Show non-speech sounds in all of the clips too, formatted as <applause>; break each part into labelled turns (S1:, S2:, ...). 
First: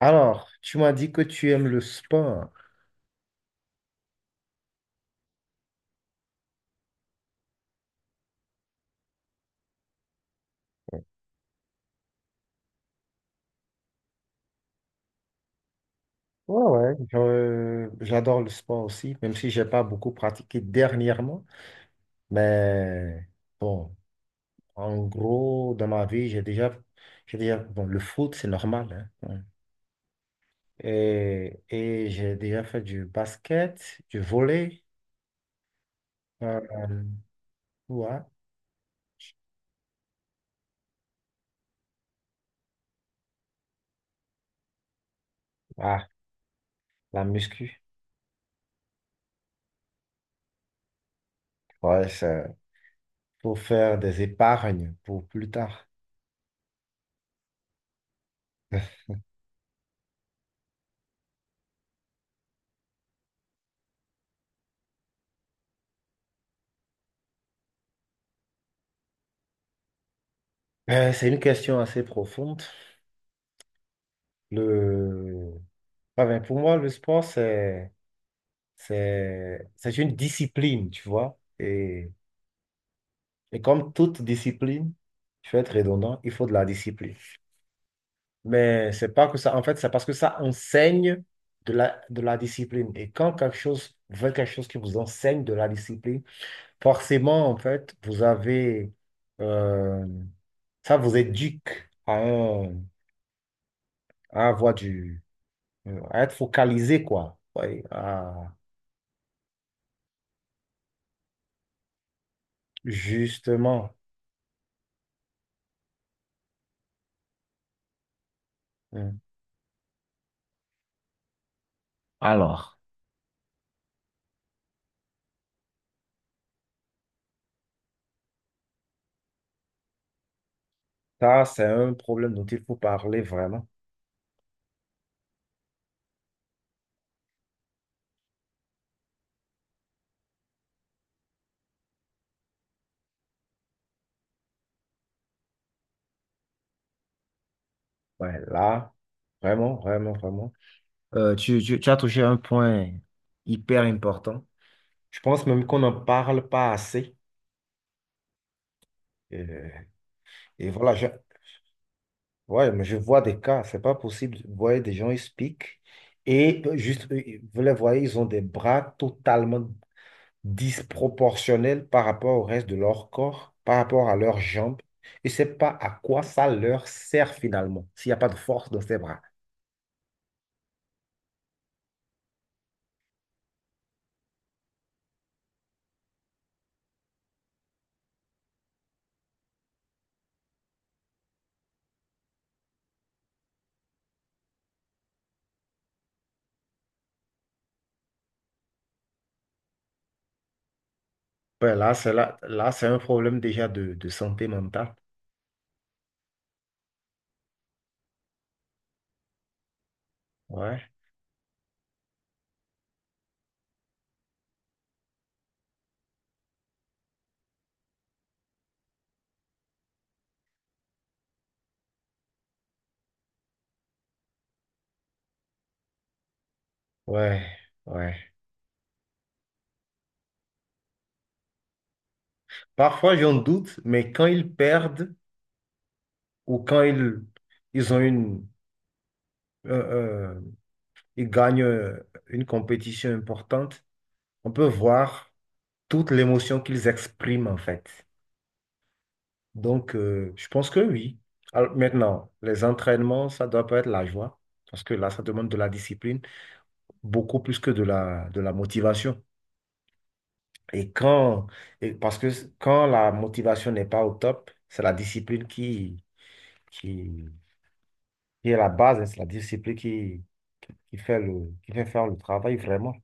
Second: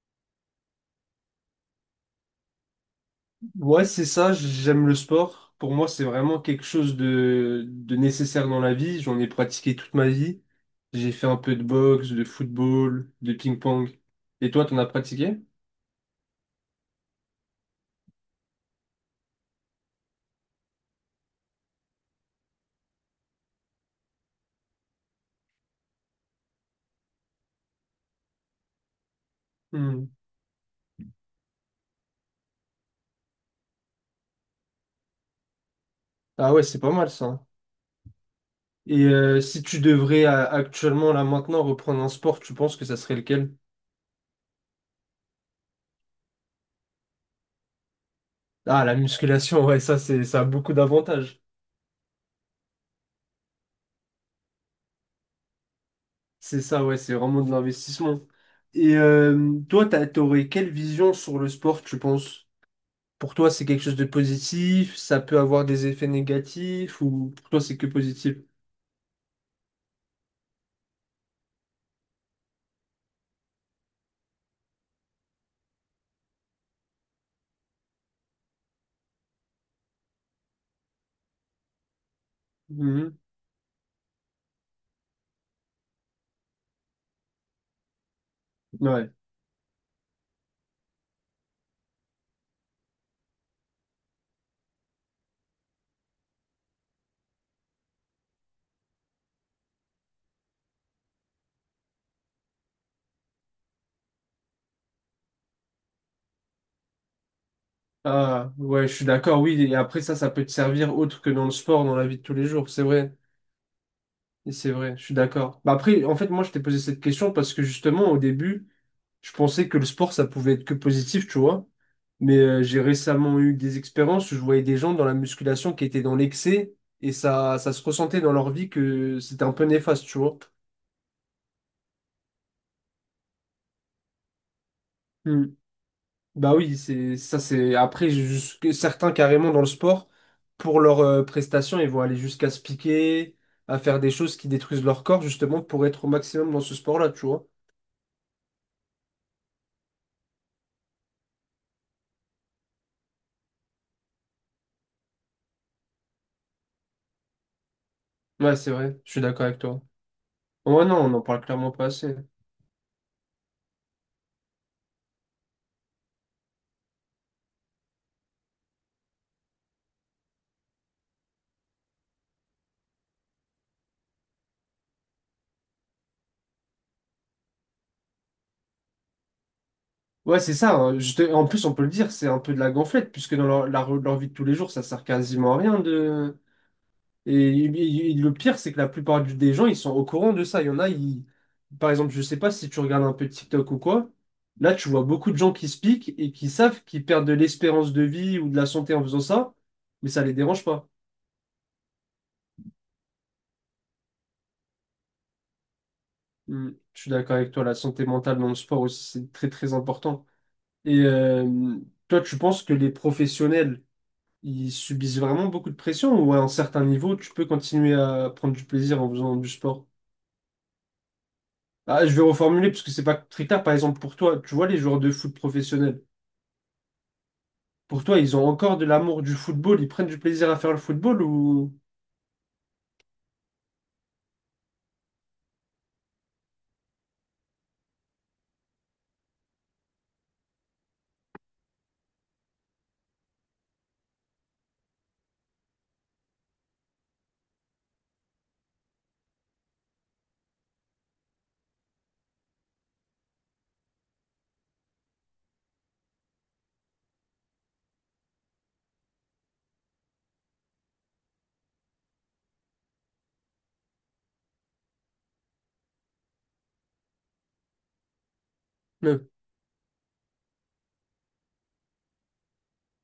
S1: Alors, tu m'as dit que tu aimes le sport.
S2: Ouais, c'est ça, j'aime le sport. Pour moi, c'est vraiment quelque chose de nécessaire dans la vie. J'en ai pratiqué toute ma vie. J'ai fait un peu de boxe, de football, de ping-pong. Et toi, t'en as pratiqué?
S1: Ouais, ouais. J'adore le sport aussi, même si j'ai pas beaucoup pratiqué dernièrement. Mais bon, en gros, dans ma vie, j'ai déjà, bon, le foot, c'est normal, hein. Ouais.
S2: Hmm.
S1: Et j'ai déjà fait du basket, du volley,
S2: Ah
S1: euh,
S2: ouais, c'est pas mal ça.
S1: ouais.
S2: Et si tu devrais actuellement, là maintenant, reprendre un sport, tu penses que ça serait lequel?
S1: Ah, la muscu.
S2: Ah, la musculation, ouais, ça, ça a beaucoup d'avantages.
S1: Ouais, ça, faut faire des épargnes pour plus tard.
S2: C'est ça, ouais, c'est vraiment de l'investissement. Et
S1: <laughs>
S2: toi, t'aurais quelle vision sur le sport, tu penses? Pour toi, c'est quelque chose de positif, ça peut avoir des effets négatifs, ou pour toi, c'est que positif?
S1: C'est une question assez profonde. Le Ah ben, pour moi, le sport, c'est une discipline, tu vois. Et,
S2: Mhm.
S1: et comme toute discipline, je vais être redondant, il faut de la discipline. Mais c'est
S2: Ouais.
S1: pas que ça, en fait, c'est parce que ça enseigne de la discipline. Et quand quelque chose, vous faites quelque chose qui vous enseigne de la discipline, forcément, en fait, vous avez, euh, ça vous éduque à, à avoir du, à être focalisé, quoi. Ouais,
S2: Ah, ouais, je suis d'accord, oui. Et après, ça peut te servir autre que dans le sport, dans la vie de tous les jours, c'est vrai.
S1: justement.
S2: Et c'est vrai, je suis d'accord. Bah après, en fait, moi, je t'ai posé cette question parce que justement, au début,
S1: Mm.
S2: je pensais que le sport, ça pouvait être que positif, tu vois. Mais
S1: Alors,
S2: j'ai récemment eu des expériences où je voyais des gens dans la musculation qui étaient dans l'excès et ça se ressentait dans leur vie que c'était un peu néfaste, tu vois.
S1: ça, c'est un problème dont il faut parler vraiment.
S2: Bah oui, c'est ça c'est après jusque certains carrément dans le sport pour leurs prestations, ils vont aller jusqu'à se piquer, à faire des choses qui détruisent leur corps justement pour être au maximum dans ce sport-là, tu vois.
S1: Ouais, là, vraiment, vraiment, vraiment. Tu as touché un point hyper important. Je pense même qu'on n'en parle pas assez.
S2: Ouais, c'est vrai, je suis d'accord avec
S1: Euh,
S2: toi.
S1: et
S2: Ouais,
S1: voilà,
S2: non, on n'en parle clairement pas assez.
S1: ouais, mais je vois des cas, c'est pas possible. Vous voyez des gens, ils se piquent et juste, vous les voyez, ils ont des bras totalement disproportionnelles par rapport au reste de leur corps, par rapport à leurs jambes. Et c'est pas à quoi ça leur sert finalement, s'il n'y a pas de force dans ses bras.
S2: Ouais, c'est ça. Hein, en plus, on peut le dire, c'est un peu de la gonflette puisque dans leur vie de tous les jours, ça sert quasiment à rien de Et le pire, c'est que la plupart des gens, ils sont au courant de ça. Il y en a, ils... Par exemple, je sais pas si tu regardes un peu TikTok ou quoi, là, tu vois beaucoup de gens qui se piquent et qui savent qu'ils perdent de l'espérance de vie ou de la santé en faisant ça, mais ça les dérange pas.
S1: Ben là, là, c'est un problème déjà de santé mentale.
S2: Hmm. Je suis d'accord avec toi, la santé mentale dans le sport aussi, c'est très très important.
S1: Ouais,
S2: Et toi, tu penses que les professionnels, ils subissent vraiment beaucoup de pression ou à un certain niveau, tu peux continuer à prendre du plaisir en faisant du sport? Ah, je vais reformuler parce que c'est pas très clair. Par exemple, pour toi, tu vois les joueurs de foot professionnels,
S1: ouais,
S2: pour
S1: ouais.
S2: toi, ils ont encore de l'amour du football, ils prennent du plaisir à faire le football ou...
S1: Parfois, j'en doute, mais quand ils perdent ou quand ils ont une, euh, euh, ils gagnent une compétition importante, on peut voir toute l'émotion qu'ils expriment en fait. Donc, je pense que oui. Alors, maintenant, les entraînements, ça doit pas être la joie, parce que là, ça demande de la discipline, beaucoup plus que de la motivation. Et quand, et parce que quand la motivation n'est pas au top, c'est la discipline qui, qui est la base, hein, c'est la
S2: Non.
S1: discipline qui fait faire le travail vraiment.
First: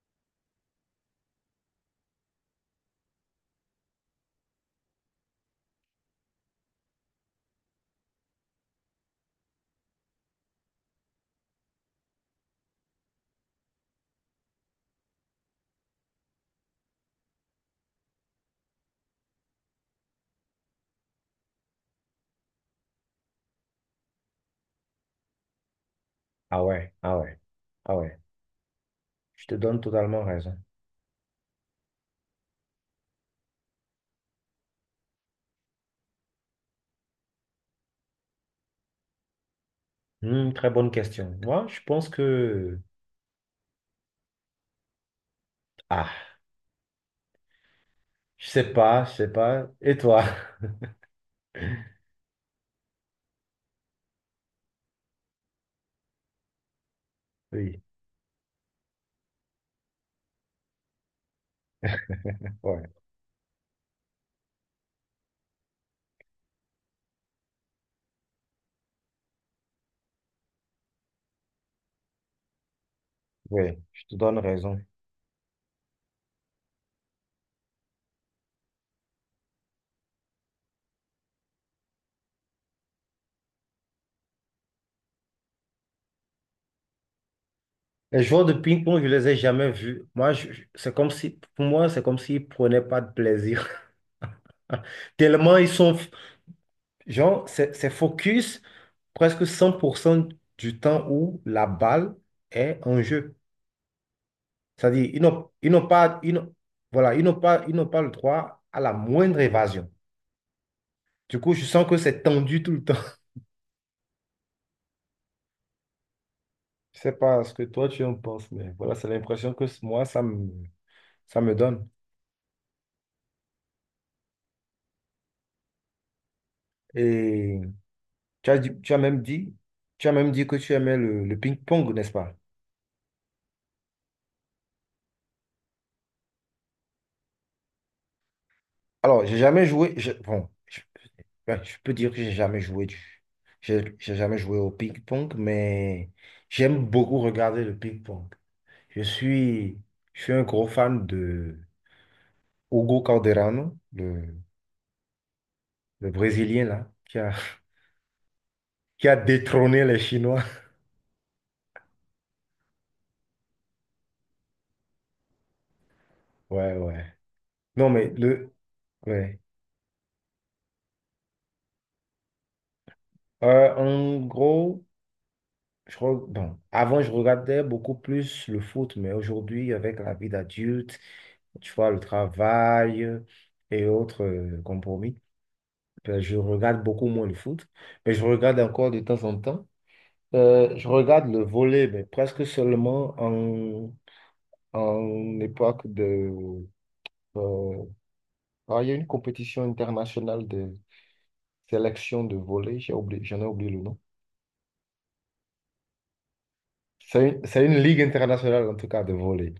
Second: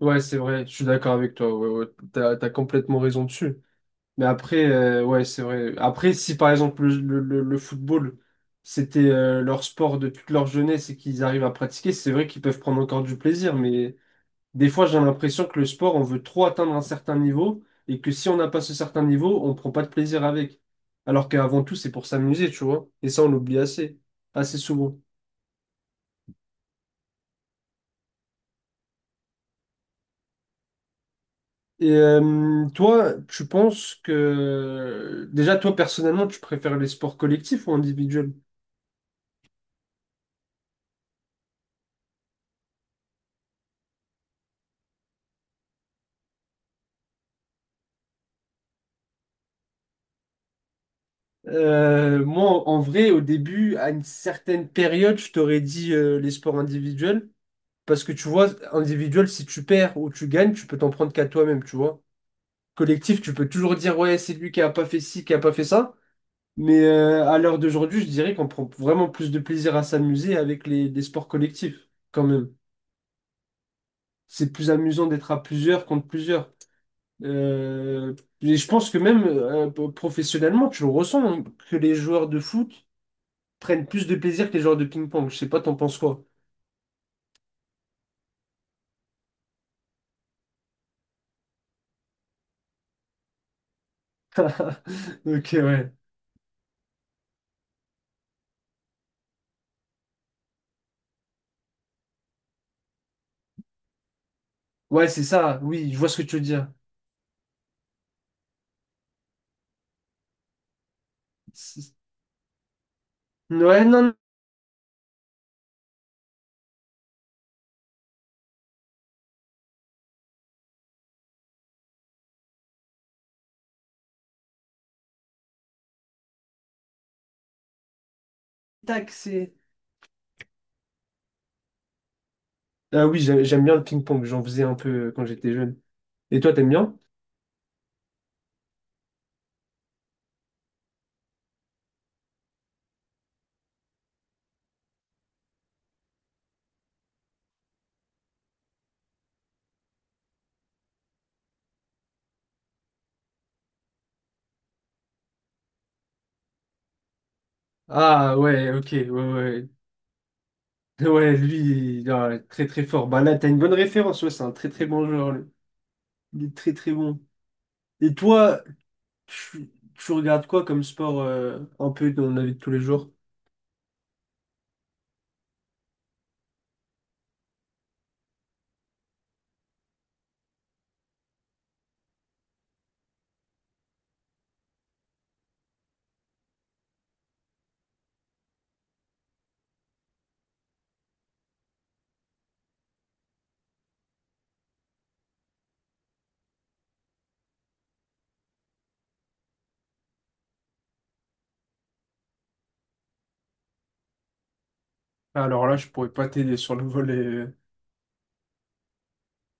S2: Ouais, c'est vrai, je suis d'accord avec toi. Ouais, ouais, t'as complètement raison dessus. Mais après, ouais, c'est vrai. Après, si par exemple le football, c'était leur sport de toute leur jeunesse et qu'ils arrivent à pratiquer, c'est vrai qu'ils peuvent prendre encore du plaisir, mais des fois, j'ai l'impression que le sport, on veut trop atteindre un certain niveau et que si on n'a pas ce certain niveau, on prend pas de plaisir avec. Alors qu'avant tout, c'est pour s'amuser, tu vois. Et ça, on l'oublie assez, assez souvent.
S1: Ah ouais, ah ouais, ah ouais. Je te donne totalement raison.
S2: Et toi, tu penses que... Déjà, toi, personnellement, tu préfères les sports collectifs ou individuels?
S1: Hmm, très bonne question. Moi, je pense que... Ah, je sais pas, je sais pas. Et toi?
S2: Moi, en vrai, au début, à une certaine période, je t'aurais dit les sports individuels.
S1: <laughs> Oui.
S2: Parce que tu vois, individuel, si tu perds ou tu gagnes, tu peux t'en prendre qu'à toi-même, tu vois.
S1: Ouais,
S2: Collectif, tu peux toujours dire, ouais, c'est lui qui a pas fait ci, qui a pas fait ça. Mais à l'heure d'aujourd'hui, je dirais qu'on prend vraiment plus de plaisir à s'amuser avec les sports collectifs, quand même.
S1: ouais, je te donne
S2: C'est plus
S1: raison.
S2: amusant d'être à plusieurs contre plusieurs. Euh, et je pense que même professionnellement, tu le ressens, hein, que les joueurs de foot prennent plus de plaisir que les joueurs de ping-pong. Je sais pas, t'en penses quoi? <laughs>
S1: Les joueurs de ping-pong, je les ai jamais vus. Moi, c'est comme si, pour moi, c'est comme s'ils prenaient pas de plaisir. <laughs>
S2: Ok,
S1: Tellement ils
S2: ouais.
S1: sont, genre, c'est focus presque 100% du temps où la balle est en jeu.
S2: Ouais,
S1: C'est-à-dire,
S2: c'est ça,
S1: ils n'ont
S2: oui, je vois ce
S1: pas,
S2: que
S1: ils
S2: tu veux
S1: n'ont-
S2: dire.
S1: voilà, ils n'ont pas le droit à la moindre évasion. Du coup, je sens que c'est tendu tout le temps. <laughs>
S2: Ouais, non,
S1: Je sais pas ce que toi tu en penses, mais voilà, c'est l'impression que moi, ça me donne. Et Tu as dit- tu as
S2: tac,
S1: même dit,
S2: c'est...
S1: Tu as même dit que tu aimais le ping-pong, n'est-ce pas?
S2: Ah oui, j'aime bien le ping-pong, j'en faisais un peu quand j'étais jeune. Et toi, t'aimes bien?
S1: Alors, j'ai jamais joué. Bon, ben, je peux dire que j'ai jamais joué au ping-pong, mais j'aime beaucoup regarder le ping-pong. Je suis, je suis un gros fan de Hugo Calderano, le Brésilien là, qui a,
S2: Ah ouais, ok,
S1: <laughs> qui
S2: ouais,
S1: a
S2: ouais.
S1: détrôné les Chinois. <laughs>
S2: Ouais, lui, il est très très fort. Bah là, t'as une bonne référence, ouais, c'est un très très bon joueur, lui. Il est très
S1: Ouais,
S2: très
S1: ouais.
S2: bon.
S1: Non, mais
S2: Et toi,
S1: ouais.
S2: tu regardes quoi comme sport un peu dans la vie de tous les jours?
S1: En gros. Bon, avant, je regardais beaucoup plus le foot, mais aujourd'hui, avec la vie d'adulte, tu vois, le travail et autres compromis, ben, je regarde beaucoup moins le foot, mais je regarde encore de temps en temps. Je regarde le volley, mais presque seulement en époque de... euh, ah, il y a une compétition internationale de sélection de volley, j'ai oublié, j'en ai oublié le nom.
S2: Alors là, je pourrais pas t'aider sur le volet. euh.
S1: C'est une ligue internationale, en tout cas, de volley.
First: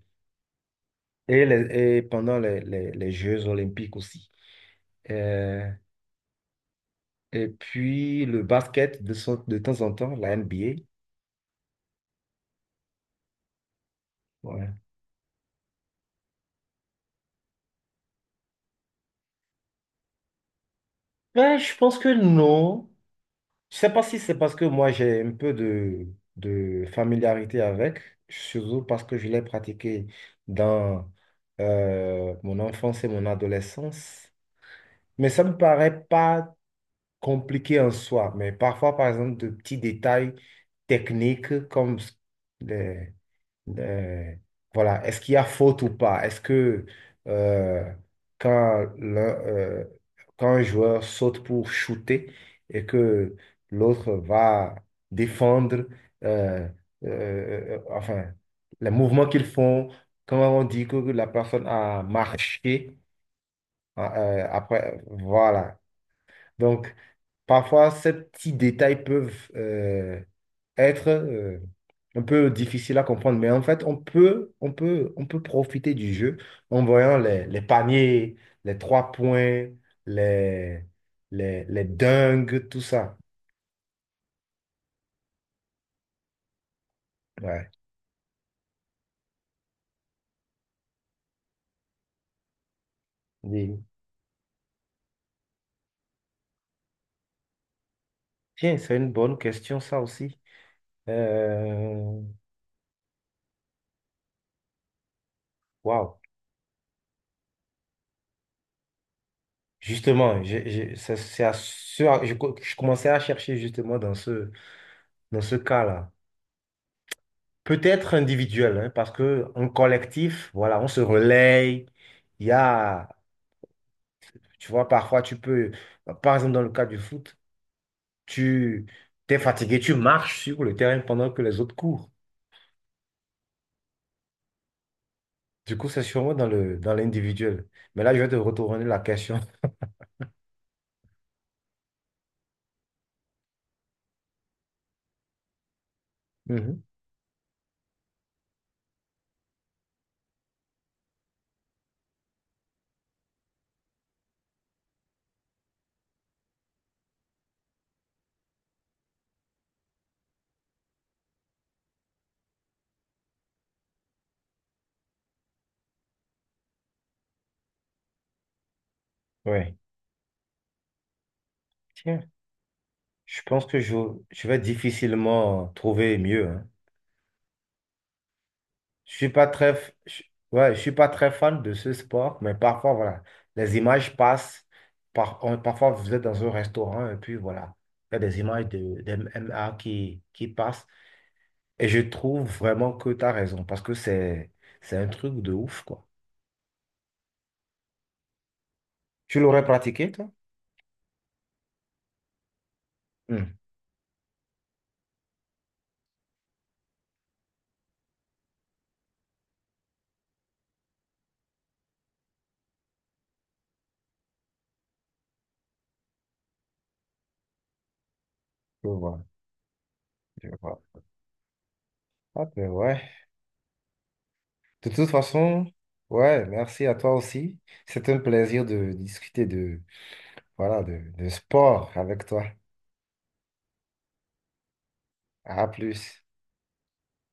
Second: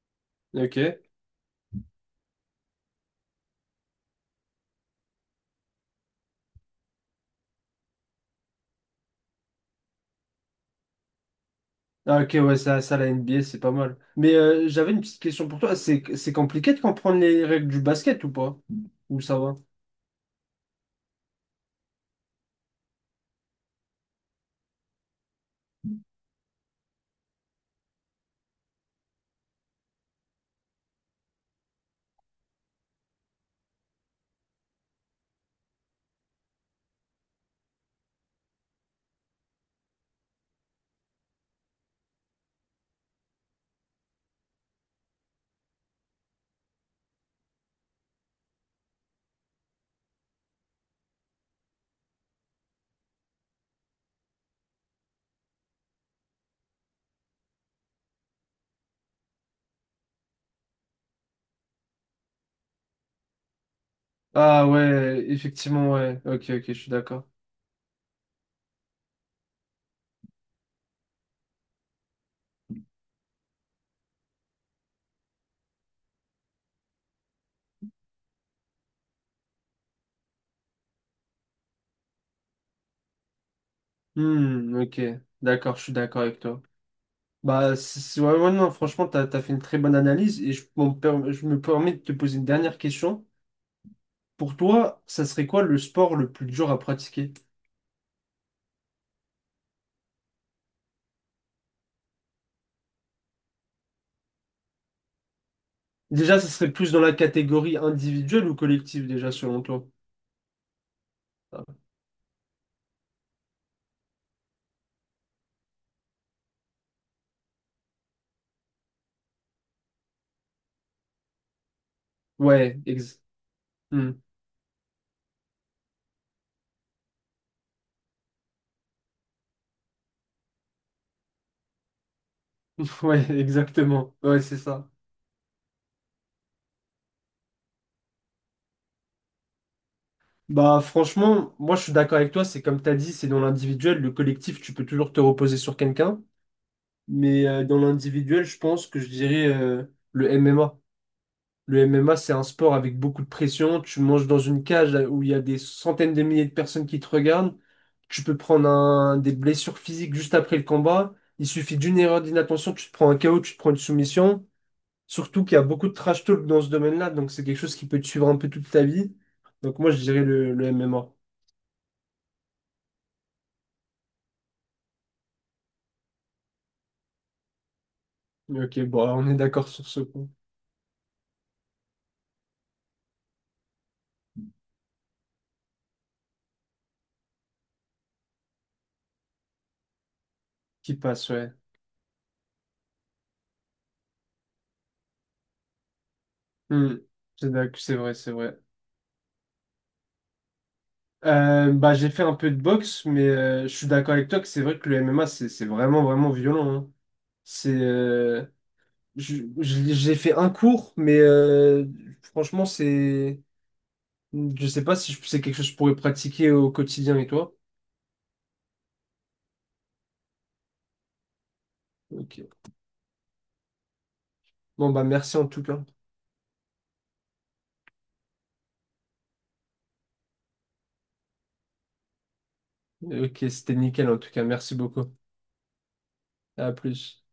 S2: Ok.
S1: Et pendant les Jeux olympiques aussi. Euh, et puis le basket de temps en temps, la NBA.
S2: Ah, ok, ouais, ça, la NBA, c'est pas mal. Mais
S1: Ouais.
S2: j'avais une petite question pour toi. C'est compliqué de comprendre les règles du basket ou pas? Ou ça va?
S1: Ben, je pense que non. Je sais pas si c'est parce que moi j'ai un peu de familiarité avec, surtout parce que je l'ai pratiqué dans mon enfance et mon adolescence. Mais ça me paraît pas compliqué en soi. Mais parfois, par exemple, de petits détails techniques comme Euh, voilà, est-ce qu'il y a faute ou pas? Est-ce que euh, quand, l'un, euh, quand un joueur saute pour shooter et que l'autre va défendre, euh, enfin, les mouvements qu'ils font, comment on dit que la personne a marché,
S2: Ah
S1: après,
S2: ouais,
S1: voilà.
S2: effectivement, ouais. Ok, ok, je suis
S1: Donc,
S2: d'accord.
S1: parfois, ces petits détails peuvent être un peu difficiles à comprendre, mais en fait, on peut profiter du jeu en voyant les paniers, les trois points, les, les dingues, tout ça.
S2: Hmm, ok, d'accord, je suis d'accord avec toi.
S1: Ouais.
S2: Bah, ouais, ouais, non, franchement, t'as fait une très bonne analyse et je me permets de te poser une dernière question.
S1: Oui.
S2: Pour toi, ça serait quoi le sport le plus dur à pratiquer?
S1: Tiens, c'est une bonne question, ça aussi. Euh, Waouh.
S2: Déjà, ça serait plus dans la catégorie individuelle ou collective, déjà, selon toi?
S1: Justement, j'ai- c'est à
S2: Ah,
S1: ce- je, co- je commençais à chercher justement dans dans ce cas-là. Peut-être individuel, hein, parce que en collectif, voilà, on se relaye. Il y
S2: ouais,
S1: a,
S2: exact.
S1: tu vois, parfois tu peux, par exemple dans le cas du foot, tu t'es fatigué, tu marches sur le terrain pendant que les autres courent.
S2: Ouais, <laughs> exactement. Ouais, c'est ça.
S1: Du coup, c'est sûrement dans le dans l'individuel. Mais là, je vais te retourner la question. <laughs>
S2: Bah, franchement, moi, je suis d'accord avec toi. C'est comme tu as dit, c'est dans l'individuel. Le collectif, tu peux toujours te reposer sur quelqu'un.
S1: Mhm.
S2: Mais dans l'individuel, je pense que je dirais le MMA. Le MMA, c'est un sport avec beaucoup de pression. Tu manges dans une cage là, où il y a des centaines de milliers de personnes qui te regardent. Tu peux prendre des blessures physiques juste après le combat. Il suffit d'une erreur d'inattention, tu te prends un KO, tu te prends une soumission. Surtout qu'il y a beaucoup de trash talk dans ce domaine-là, donc c'est quelque chose qui peut te suivre un peu toute ta vie.
S1: Ouais.
S2: Donc moi, je dirais le MMA.
S1: Tiens, je pense que je vais difficilement trouver mieux. Hein.
S2: Mais ok, bon,
S1: Je suis
S2: on est
S1: pas
S2: d'accord
S1: très,
S2: sur
S1: f-
S2: ce
S1: je-
S2: point.
S1: Ouais, je suis pas très fan de ce sport, mais parfois, voilà, les images passent. Parfois, vous êtes dans un restaurant et puis voilà, il y a des images d'MMA qui passent.
S2: Qui passe, ouais.
S1: Et je trouve vraiment que tu as raison parce que c'est un truc de ouf, quoi.
S2: Hmm. C'est vrai, c'est vrai.
S1: Tu l'aurais pratiqué, toi?
S2: Bah, j'ai fait un peu de boxe, mais
S1: Hmm,
S2: je suis d'accord avec toi que c'est vrai que le MMA, c'est vraiment, vraiment violent. Hein. C'est, euh, j'ai fait un cours, mais franchement, je sais pas si c'est quelque chose que je pourrais pratiquer au quotidien et toi.
S1: je vois, je vois. Ah,
S2: Ok.
S1: ben ouais.
S2: Bon,
S1: De
S2: bah,
S1: toute
S2: merci en tout
S1: façon,
S2: cas.
S1: ouais, merci à toi aussi. C'est un plaisir de discuter voilà, de sport avec toi.
S2: Ok, c'était nickel en tout cas. Merci beaucoup.
S1: À plus.
S2: À plus.